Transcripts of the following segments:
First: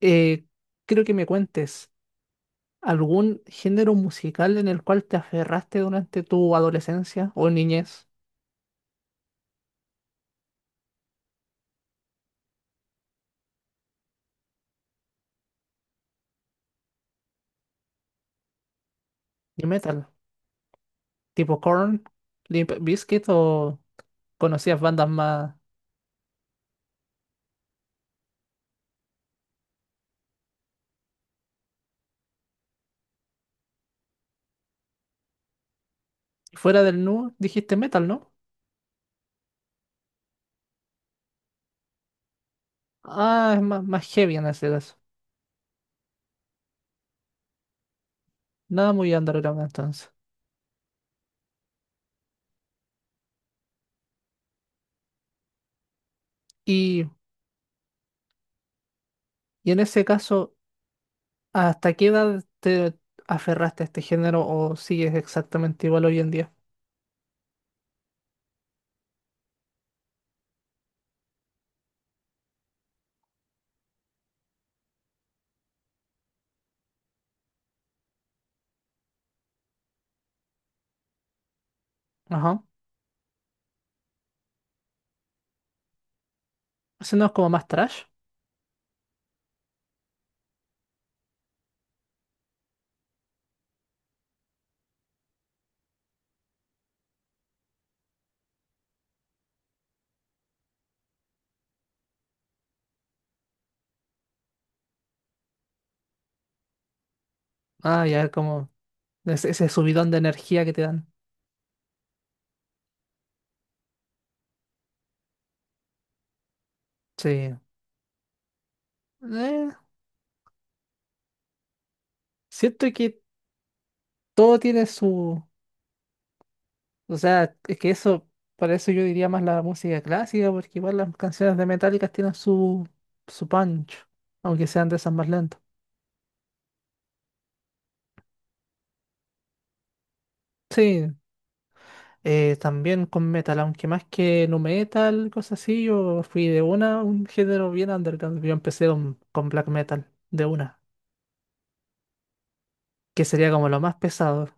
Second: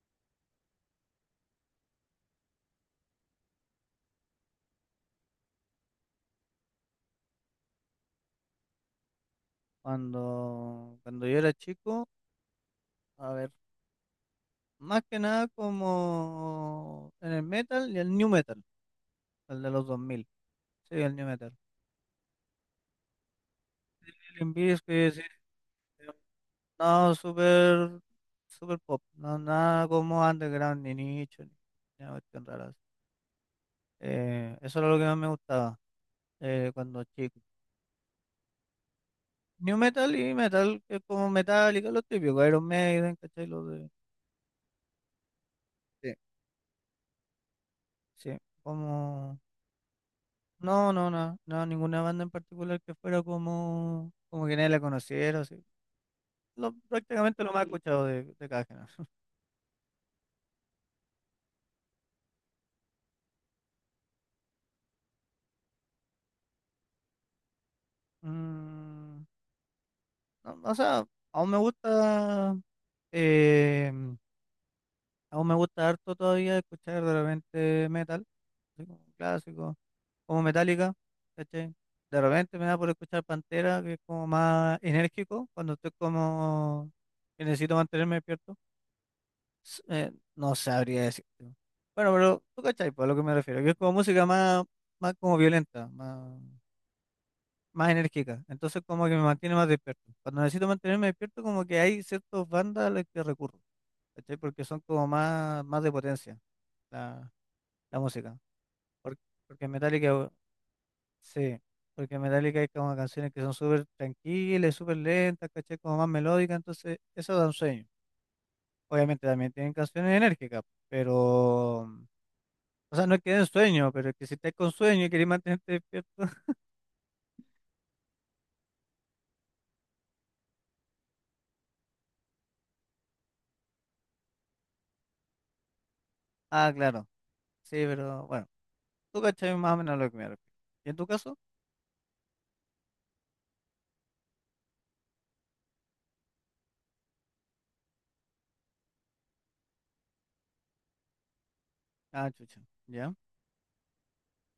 Eh, creo que me cuentes algún género musical en el cual te aferraste durante tu adolescencia o niñez Cuando yo era chico, a ver, más que nada como en el metal y el new metal, el y de los dos metal, mil sí, el new tipo metal. Korn, Limp Bizkit o Limp conocías bandas Bizkit, sí, más eh, no, súper pop, no, nada como underground, ni nicho, ni nada cuestión rara así. Eso era lo que más me gustaba fuera cuando del nu, chico. dijiste metal, ¿no? New metal y metal, que es como Metallica, lo típico, Iron Maiden, ¿cachai? Ah, es Lo más, de, más heavy en ese caso. sí. Sí, Nada muy como... underground entonces. No, no, no, no, ninguna banda en particular que fuera como, como que nadie la conociera, así. Lo, Y, prácticamente lo más escuchado de cada género. y en ese caso, ¿hasta qué edad te aferraste a este género o sigues exactamente igual hoy en día? Mm, no, no, o sea, aún me gusta, eh, aún me gusta harto todavía escuchar de repente metal, así como clásico, como Metallica, ¿cachai? De repente Ajá. me da por escuchar Pantera, que es como más enérgico, cuando estoy como Ese no es que como más necesito trash. mantenerme despierto. No sabría decir. Bueno, pero tú cachai, pues, a lo que me refiero, que es como música más, más como violenta, más, más enérgica. Entonces como que me mantiene más despierto. Cuando necesito mantenerme despierto, como que hay ciertas bandas a las que recurro, ¿cachai? Porque son como más, más de potencia la, la Ah, ya música. como Porque, Ese, porque ese subidón de Metallica, energía que te dan. sí, porque Metallica hay como canciones que son súper tranquilas, súper lentas, ¿cachai? Como más melódicas, entonces eso da un Sí. sueño. Obviamente también Eh, tienen canciones enérgicas, pero... siento O sea, no que que den sueño, pero que si estás todo con tiene sueño y querés su. mantenerte despierto. O sea, es que eso, para eso yo diría más la música clásica, porque igual las canciones de Metallica tienen su punch, aunque sean de esas más lentas. Ah, claro. Sí, pero bueno, tú cachai más o menos lo que me refiero. ¿Y en tu Sí. caso? También con metal, aunque más que nu metal, cosas así, yo fui de una, a un género bien underground. Yo empecé con black metal, de una, Ah, chucha. Ya. que sería como lo más pesado.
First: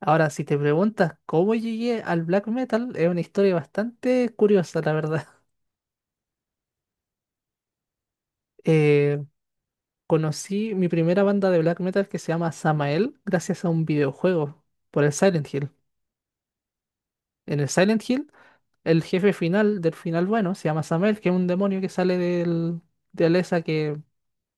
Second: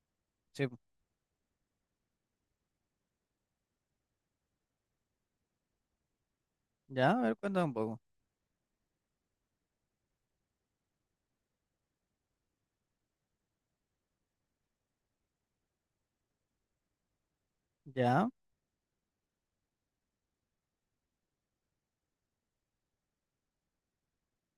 Ahora, si te Sí, po. preguntas cómo llegué al black metal, es una historia bastante curiosa, la verdad. Ya, a ver, cuéntame un poco. Eh, conocí mi primera banda de black metal que se llama Samael gracias a un videojuego por el Silent Hill. En el Silent Ya, Hill, el jefe final del final bueno se llama Samael, que es un demonio que sale de Alessa que,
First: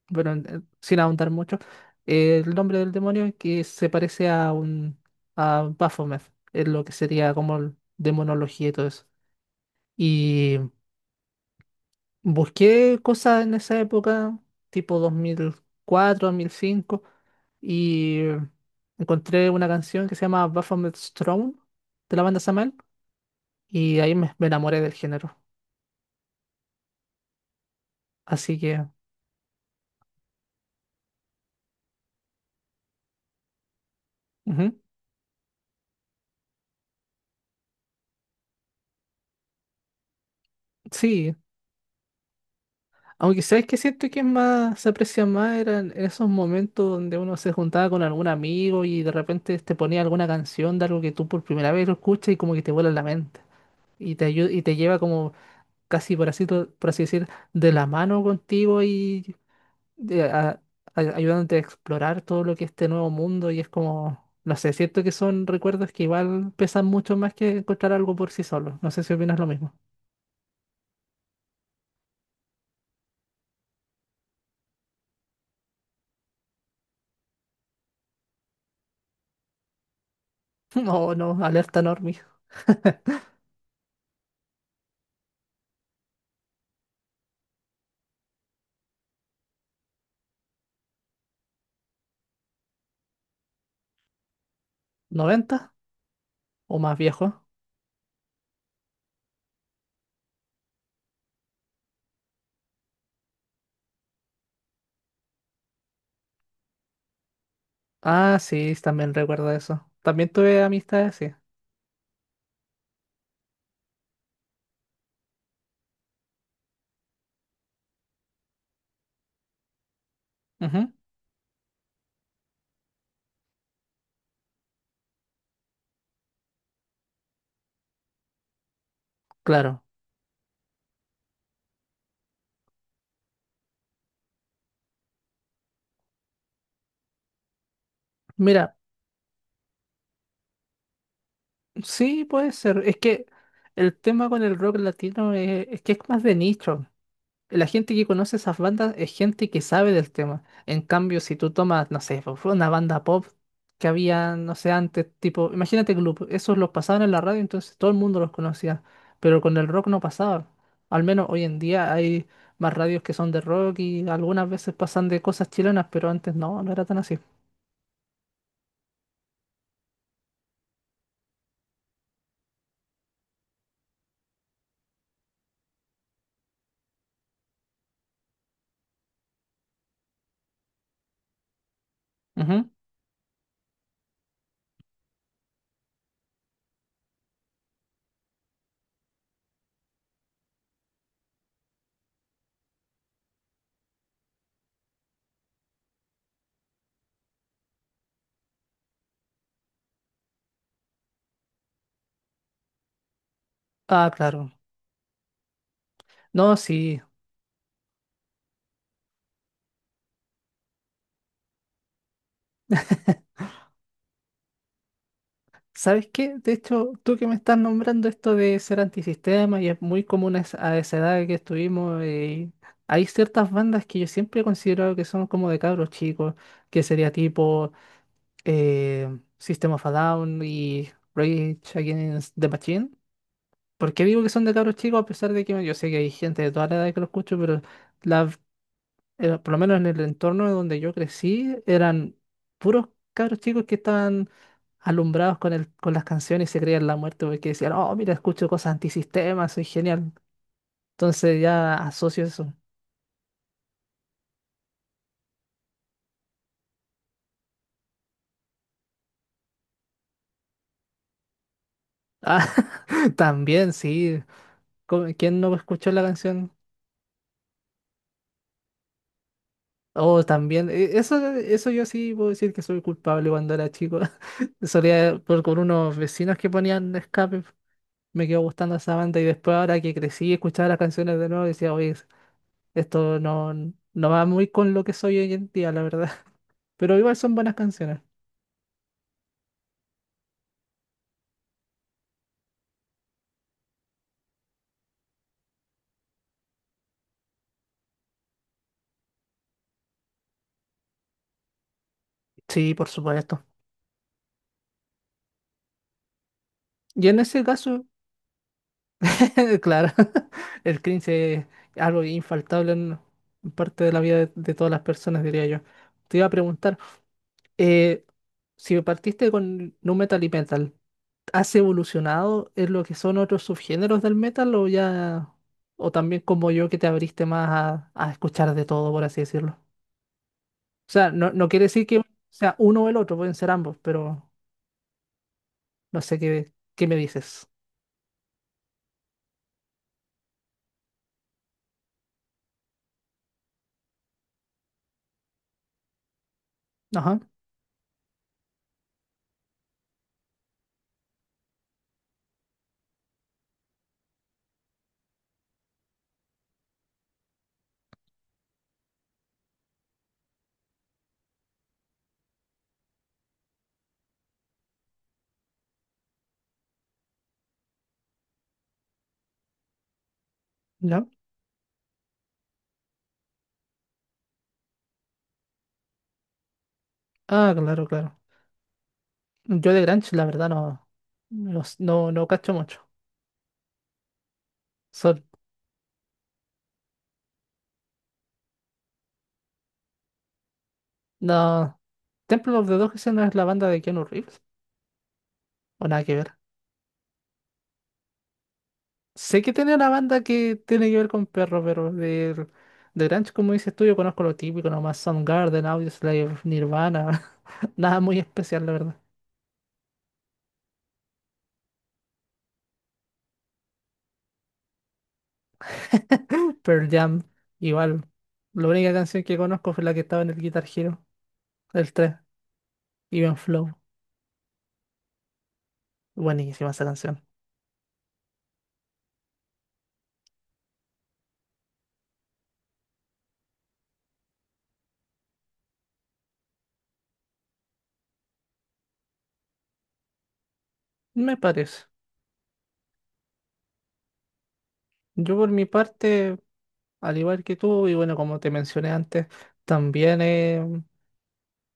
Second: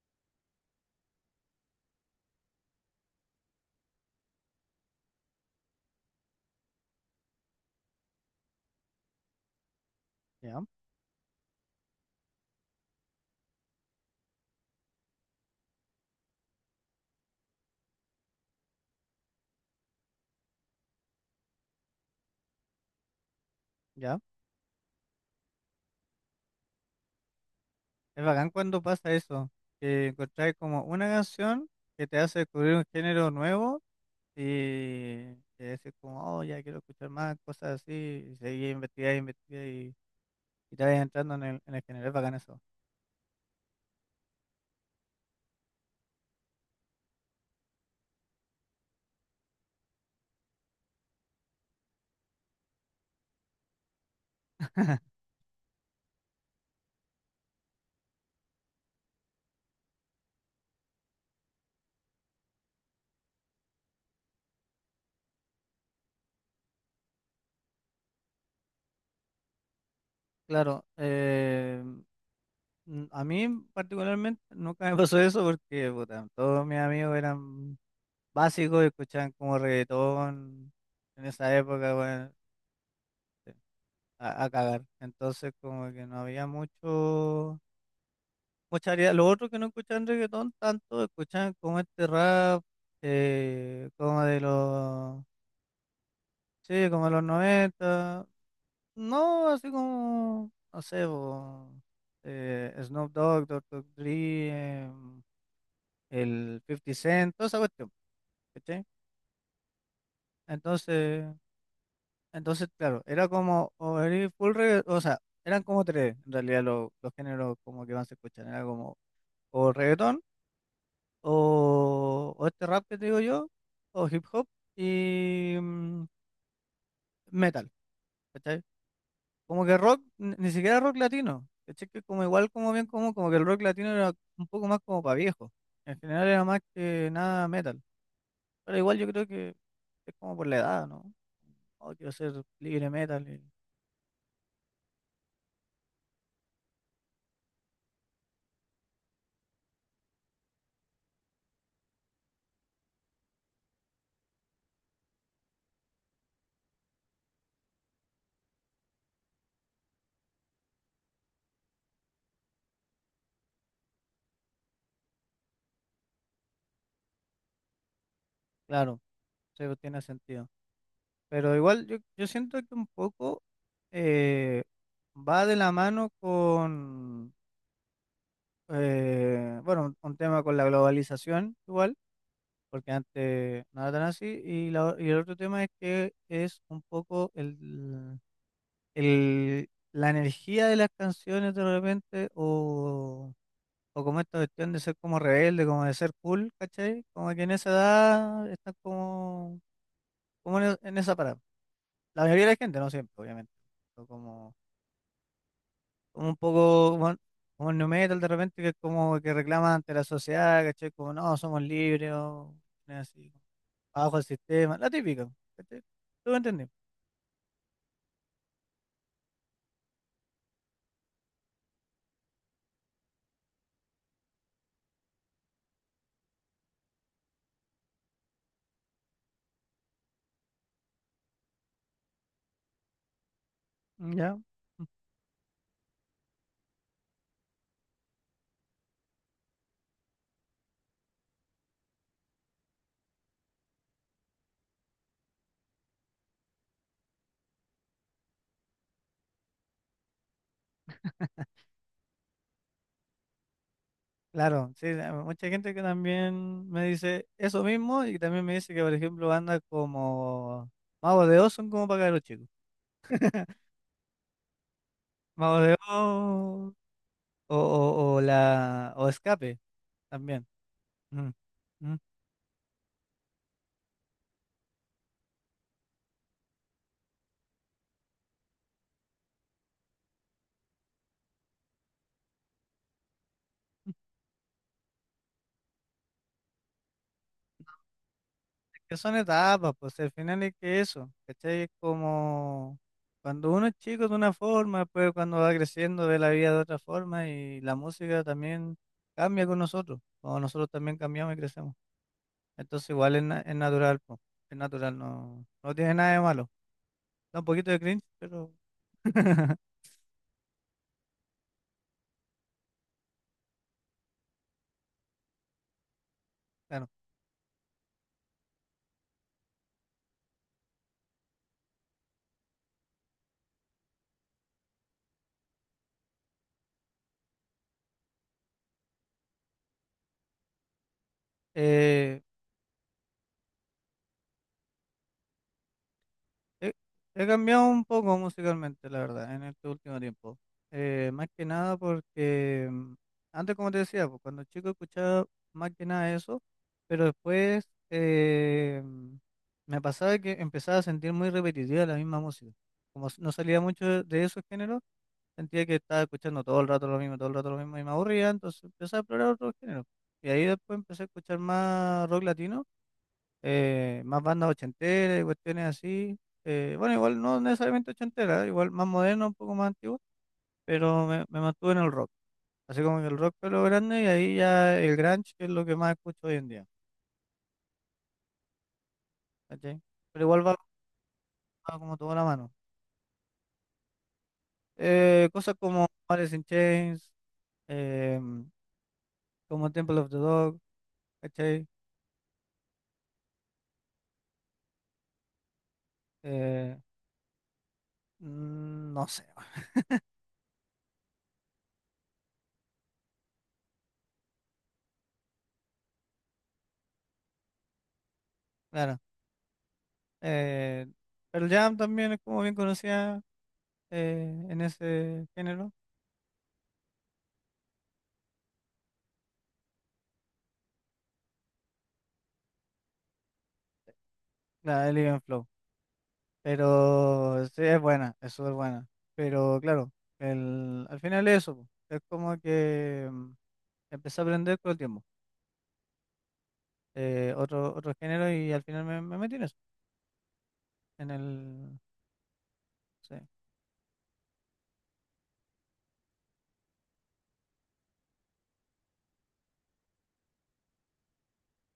bueno, sin ahondar mucho, el nombre del demonio que se parece a un a Baphomet, es lo que sería como demonología y todo eso. Y ya, busqué cosas en esa época, tipo dos mil cuatro 2005 y encontré una canción que se llama Baphomet's Throne de la banda Samael, y ahí ya. me enamoré del género. Es bacán Así cuando que, pasa eso, que encontráis como una canción que te hace descubrir un género nuevo ujú, y que decís como, oh, ya quiero escuchar más cosas así, y seguís investigando, investigando y te vas sí. entrando en el género. Es bacán eso. Aunque sabes que siento que es más, se aprecia más eran esos momentos donde uno se juntaba con algún amigo y de repente te ponía alguna canción de algo que tú por primera vez lo escuchas y como que te vuela la mente. Y y te lleva como casi por así, por así decir, de la mano contigo y de- a- ayudándote a explorar todo lo que es este nuevo mundo y es como, no sé, siento que son recuerdos que igual pesan mucho más que encontrar algo por sí solo. No sé si opinas lo mismo. Claro. A mí particularmente nunca me pasó eso porque puta, todos mis amigos eran básicos y escuchaban como reggaetón No, en no, esa alerta época, normie. bueno, sí, a cagar. Entonces como que no había mucho, mucha variedad. Los otros que no escuchaban reggaetón tanto, escuchaban como este rap, como de los, ¿90 o sí, más como de los viejo? 90. No, así como, no sé, po, Snoop Dogg, Doctor Dre, em, el 50 Cent, toda esa cuestión, Ah, sí, ¿cachai? también recuerdo eso. También tuve amistades Entonces, así. entonces, claro, era como, o era o sea, eran como tres, en realidad, los géneros como que más se escuchan, era como, o reggaetón, Ujú, o este rap que te digo yo, o hip hop, y metal, ¿cachai? Como que claro. rock, ni siquiera rock latino, ¿cachai? Que como igual, como bien, como, como que el rock latino era un poco más como para viejos, en general era más que nada metal, Mira, pero igual yo creo que es como por la edad, ¿no? Oh, quiero sí ser puede ser. libre Es que metal. Y el tema con el rock latino es que es más de nicho. La gente que conoce esas bandas es gente que sabe del tema. En cambio, si tú tomas, no sé, pues, fue una banda pop que había, no sé, antes, tipo, imagínate Gloop, esos los pasaban en la radio, entonces todo el mundo los conocía, pero con el rock no pasaba. Al menos hoy en día hay más radios que son de rock y algunas veces pasan de cosas chilenas, pero antes no, no era tan así. claro, sí, pues, tiene sentido. Pero igual yo siento que un poco eh, va de la mano con, bueno, un tema con la globalización igual, Ujú. porque antes no era tan así. Y, y el otro tema es que es un poco el, la energía de las canciones de repente o... O como esta cuestión de ser como rebelde, como de ser cool, ¿cachai? Como que en esa edad están como como en esa parada. La mayoría de la gente, no siempre, obviamente. Pero Ah, claro. como, como un No, poco sí, como, como el nu metal de repente, que es como que reclama ante la sociedad, ¿cachai? Como no, somos libres, o es así, bajo el sistema, la típica, ¿cachai? ¿sabes ¿Tú me qué? De entendí? hecho, tú que me estás nombrando esto de ser antisistema y es muy común a esa edad que estuvimos, hay ciertas bandas que yo siempre he considerado que son como de cabros chicos, que sería tipo System of a Down y Rage Against the Machine. ¿Por qué digo que Ya. son de cabros chicos? A pesar de que bueno, yo sé que hay gente de toda la edad que lo escucho, pero la por lo menos en el entorno donde yo crecí, eran puros cabros chicos que estaban alumbrados con el, con las canciones y se creían la muerte porque decían, oh, mira, escucho cosas antisistema, soy genial. Entonces ya asocio eso. Claro, sí, mucha gente que también me dice eso mismo y también me dice que, por ejemplo, bandas como Mago de Oz son como para los chicos. Ah, también, sí. ¿Quién no Mago de escuchó la canción? Oz o o Escape Oh, también. también. Eso, Mm, eso yo mm. sí puedo decir que soy culpable cuando era chico. Solía por con unos vecinos que ponían escape. Me quedó gustando esa banda y después ahora que crecí y escuchaba las canciones de nuevo decía, oye, esto no, no va muy con lo que soy hoy en día, la verdad. Pero igual son buenas canciones. Que son etapas, pues si al final es que eso, ¿cachai? Es como cuando uno es chico de una forma, después cuando va creciendo ve la vida de otra forma y la música también cambia con nosotros, o nosotros también cambiamos y crecemos. Sí, por Entonces igual es, supuesto. es natural, po, es natural, no, no tiene nada de malo. Y en Da ese un poquito de caso, cringe, pero claro, el cringe es algo infaltable en parte de la vida de todas las personas, diría yo. Te iba a preguntar, claro. eh, si partiste con nu metal y metal, ¿has evolucionado en lo que son otros subgéneros del metal o ya, o también como yo que te abriste más a escuchar de todo, por así decirlo? O sea, no, no quiere decir que Eh, sea uno o el otro, pueden ser ambos, pero no sé qué, He, qué me he dices. cambiado un poco musicalmente, la verdad, en este último tiempo. Más que nada porque antes, como te decía, pues, cuando chico escuchaba más que nada eso, pero Ajá, después me pasaba que empezaba a sentir muy repetitiva la misma música. No salía mucho de esos géneros, sentía que estaba escuchando todo el rato lo mismo, todo el rato lo mismo y me aburría, entonces empecé a explorar otros géneros. Y ahí después empecé a escuchar más rock latino, más bandas ochenteras y cuestiones así. Bueno, igual no necesariamente ochenteras, igual más moderno, un poco más antiguo, pero ya. Me mantuve en el rock. Así como que el rock fue lo grande y ahí ya el grunge, que es lo que más escucho hoy en día. Ah, claro, claro. Yo ¿Cachai? de Grunge, la Pero igual verdad, no, no, va como no, toda la no cacho mano. mucho. Son, Cosas como Alice in Chains, eh, como Temple of the Dog, ¿cachai? no, Temple of the Dogs no es la banda de Keanu Reeves, o nada que ver. Eh, no sé, Sé que bueno, tiene una banda que tiene que ver con perros, pero de Grunge, como dices tú, yo conozco lo típico, nomás Soundgarden, Audioslave, Nirvana, nada muy especial, la verdad. claro. Eh, Pearl Jam también es como bien conocida en ese género. Pearl Jam, igual. La única canción que conozco fue la que estaba en el Guitar Hero, el 3 Even Flow. La de Elegant Flow. Buenísima esa canción. Pero sí, es buena, es súper buena. Pero claro, el, al final es eso, po. Es como que empecé a aprender con el tiempo, otro género y al final me metí en eso, en Me el... parece. Sí, Yo por mi parte, al igual que tú, y bueno, como te mencioné antes, también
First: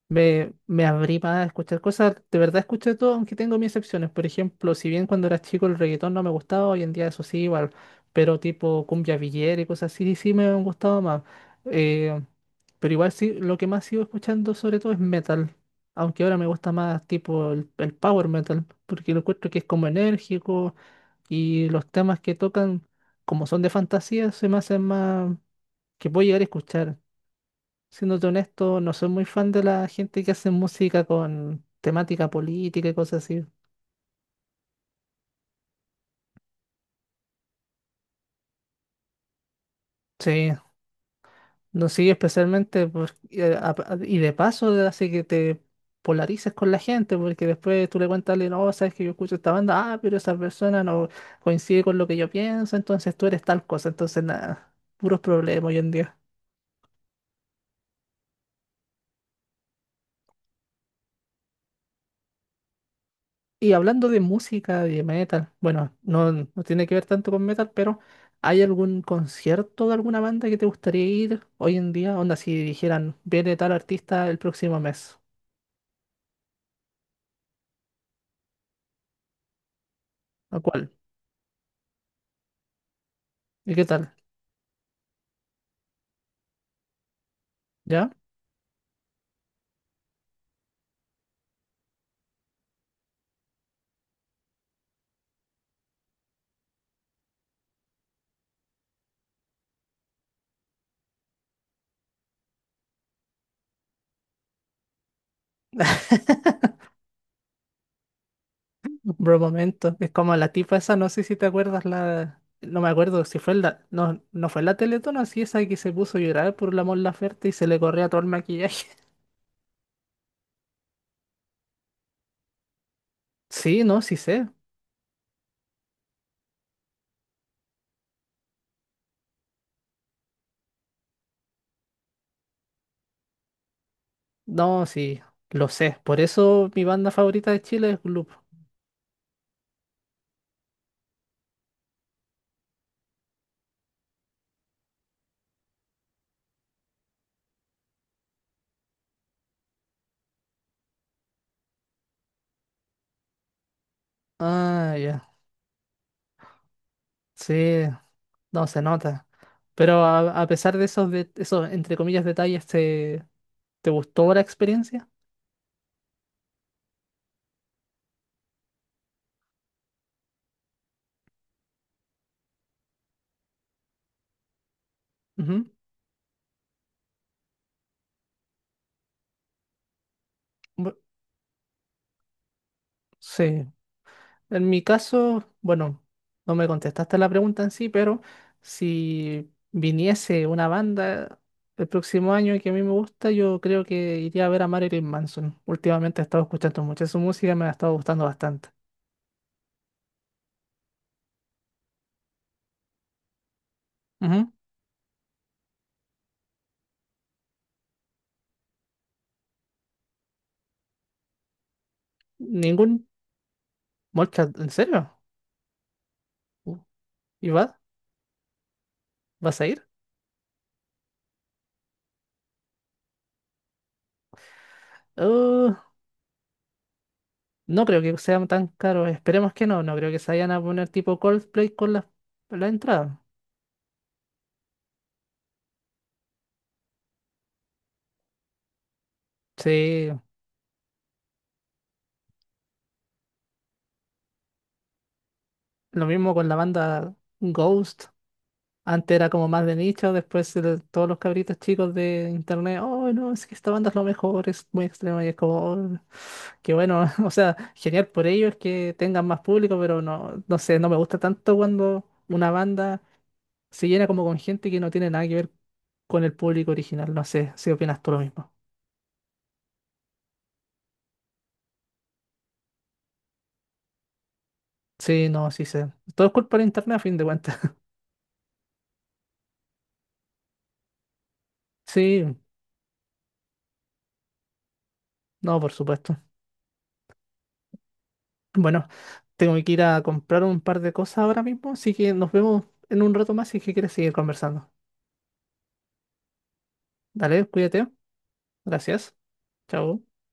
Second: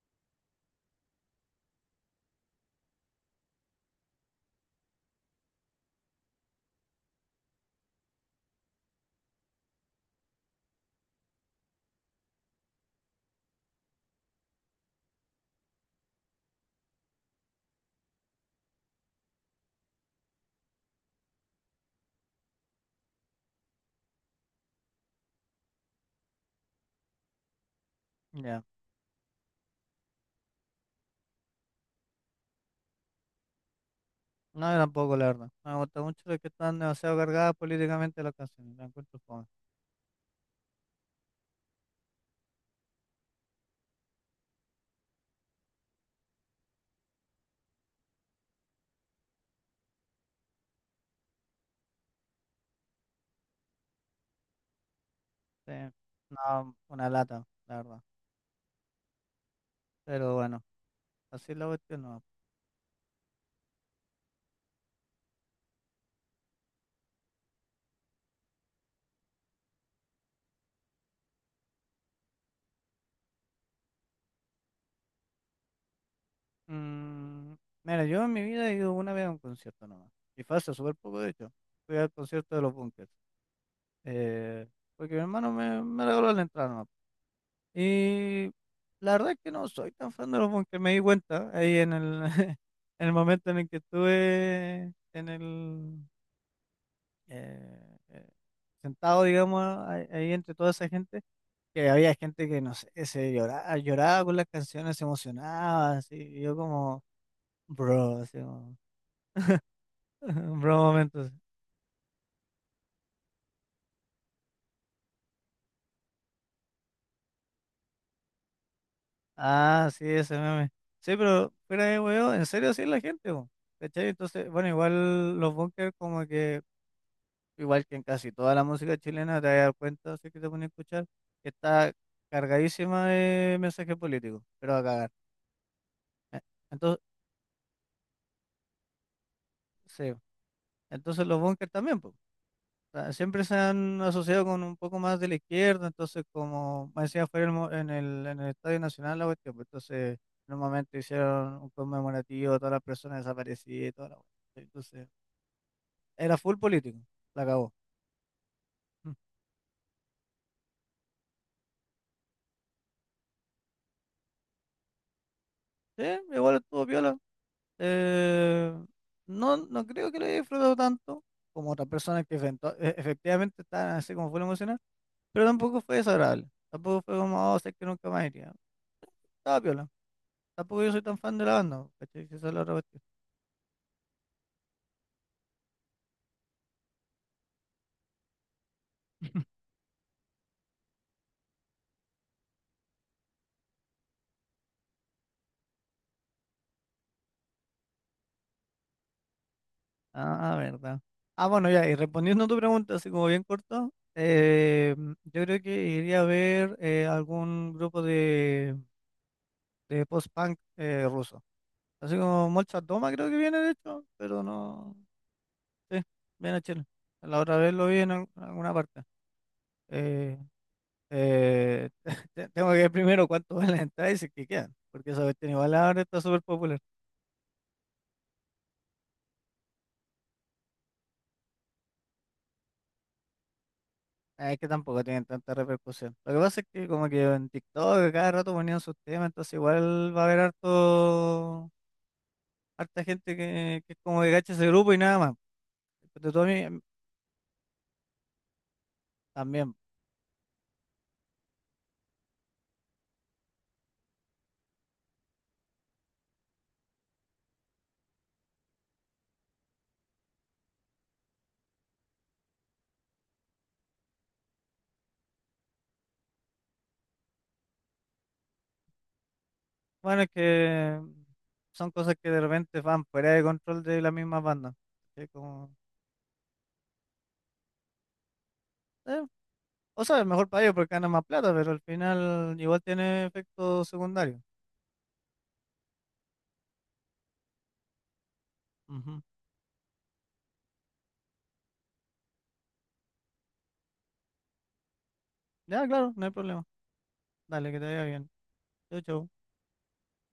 me abrí para escuchar cosas, de verdad escuché todo, aunque tengo mis excepciones. Por ejemplo, si bien cuando era chico el reggaetón no me gustaba, hoy en día eso sí, igual, pero tipo cumbia villera y cosas así, sí me han gustado más. Eh, pero igual sí, lo que más sigo escuchando sobre todo es metal, aunque ahora me gusta más tipo el power metal, porque lo encuentro que es como enérgico y los temas que tocan, como son de fantasía, se me hacen más que puedo llegar a escuchar. Siéndote ya. honesto, no soy muy fan de la gente que hace música con temática política y cosas así. No, yo tampoco, la verdad. No me gusta mucho lo que están demasiado cargadas políticamente las canciones, la encuentro fome. Sí, no sigue especialmente y y de paso hace que te polarices con la gente, porque después tú le cuentas a alguien, oh, sabes que yo escucho esta banda, ah, pero esa persona no coincide con lo que yo pienso, entonces tú eres tal cosa, entonces nada, puros problemas Sí, hoy en día. no, una lata, la verdad. Pero bueno, así es la cuestión no. Y hablando de música, de metal, bueno, no, no tiene que ver tanto con metal, pero ¿hay algún concierto de alguna banda que te gustaría ir hoy en día? Onda, si dijeran, viene tal artista el próximo mes, Mm, mira, yo en mi vida he ido una vez a un concierto nomás. Y fue ¿a hace cuál? súper poco, de hecho. Fui al concierto de los Bunkers. ¿Y qué tal? eh, Porque mi hermano me regaló la entrada nomás. ¿Ya? Y la verdad es que no soy tan fan de los Bunkers, me di cuenta ahí en el, en el momento en el que estuve en el, eh, eh, sentado, digamos, ahí entre toda esa gente, que había gente que, no sé, se lloraba, lloraba con las canciones, se emocionaba, así, y yo como, bro, así como, Bro, momento, es como la tipa bro esa, no sé momento. si te acuerdas la... No me acuerdo si fue la... No, no fue la Teletón, así esa que se puso a llorar por la Mon Laferte y se le corría todo el maquillaje. Ah, sí, ese meme. Sí, pero fuera de huevo, en serio sí es la gente, po, Sí, no, ¿cachai? sí sé. Entonces, bueno, igual los bunkers como que, igual que en casi toda la música chilena, te vas a dar cuenta, si es que te pones a escuchar, que está cargadísima de mensajes políticos, pero a No, cagar. sí, lo sé. Por Eh, eso mi Entonces, banda favorita de Chile es Gloop. sí, entonces los bunkers también, sea, siempre se han asociado con un poco más de la izquierda, entonces como me decía, fue el en el, en el Estadio Nacional la cuestión, pues, entonces en un momento hicieron un conmemorativo todas las personas desaparecidas y toda la cuestión. Ah, Entonces, ya. era full político, la acabó. Sí, no se Mm. nota. Pero a pesar de, esos, entre comillas, detalles, ¿te, te gustó la experiencia? Sí, igual estuvo viola. No, no creo que lo haya disfrutado tanto como otras personas que efectivamente estaban así como full emocional, pero Ujú. tampoco fue desagradable. Tampoco fue como, oh, sé que nunca más iría. Estaba viola. Tampoco yo Bu- soy tan fan de la banda, ¿cachai? Esa es la otra cuestión. Sí. En mi caso, bueno, no me contestaste la pregunta en sí, pero si viniese una banda el próximo año y que a mí me gusta, yo creo que iría a ver a Marilyn Manson. Últimamente he estado escuchando mucho su música, me ha estado gustando bastante. Ah, verdad. Ah, bueno, ya, y respondiendo a tu pregunta, así como bien corto, Ujú. Yo creo que iría a ver algún grupo de post-punk ruso. Así como Molchat Ningún Doma creo que viene, de hecho, pero Molchat, ¿en no, serio? sí, viene a Uh, Chile. La ¿Y otra vez va? lo vi en alguna parte. ¿Vas a ir? Eh, eh, Tengo que ver primero cuánto vale la entrada y si es que quedan, porque esa cuestión igual Uh, ahora está súper popular. no creo que sean tan caros. Esperemos que no. No creo que se vayan a poner tipo Coldplay con la, la entrada. Ah, es que tampoco tienen tanta repercusión. Lo que pasa es que como que en TikTok cada rato ponían sus temas, entonces Sí, igual va a haber harta gente que es como que cacha ese grupo y nada más. lo Pero mismo tú a con mí, la banda Ghost. Antes era como más también. de nicho, después todos los cabritos chicos de internet, oh no, es que esta banda es lo mejor, es muy extrema y es como, "Oh, qué bueno", o sea, genial por ellos que tengan más público, pero no, no sé, no me gusta tanto cuando una banda se llena como con gente que no tiene nada que ver con el público original. No sé si opinas tú lo mismo. Bueno, es que son cosas que de repente van fuera de control de las mismas bandas. Sí, ¿Cachai? no, sí Como, sé. Todo es culpa de internet a fin de cuentas. eh, o sea, mejor para ellos porque ganan más plata, pero al Sí, final igual tiene efecto secundario. no, por supuesto. Bueno, Ujú. tengo que ir a comprar un par de cosas ahora mismo, así que nos vemos en un rato más si es que quieres seguir conversando. Ya, claro, no hay problema. Dale, Dale, que te cuídate. vaya bien. Chau, Gracias. chau. Chao.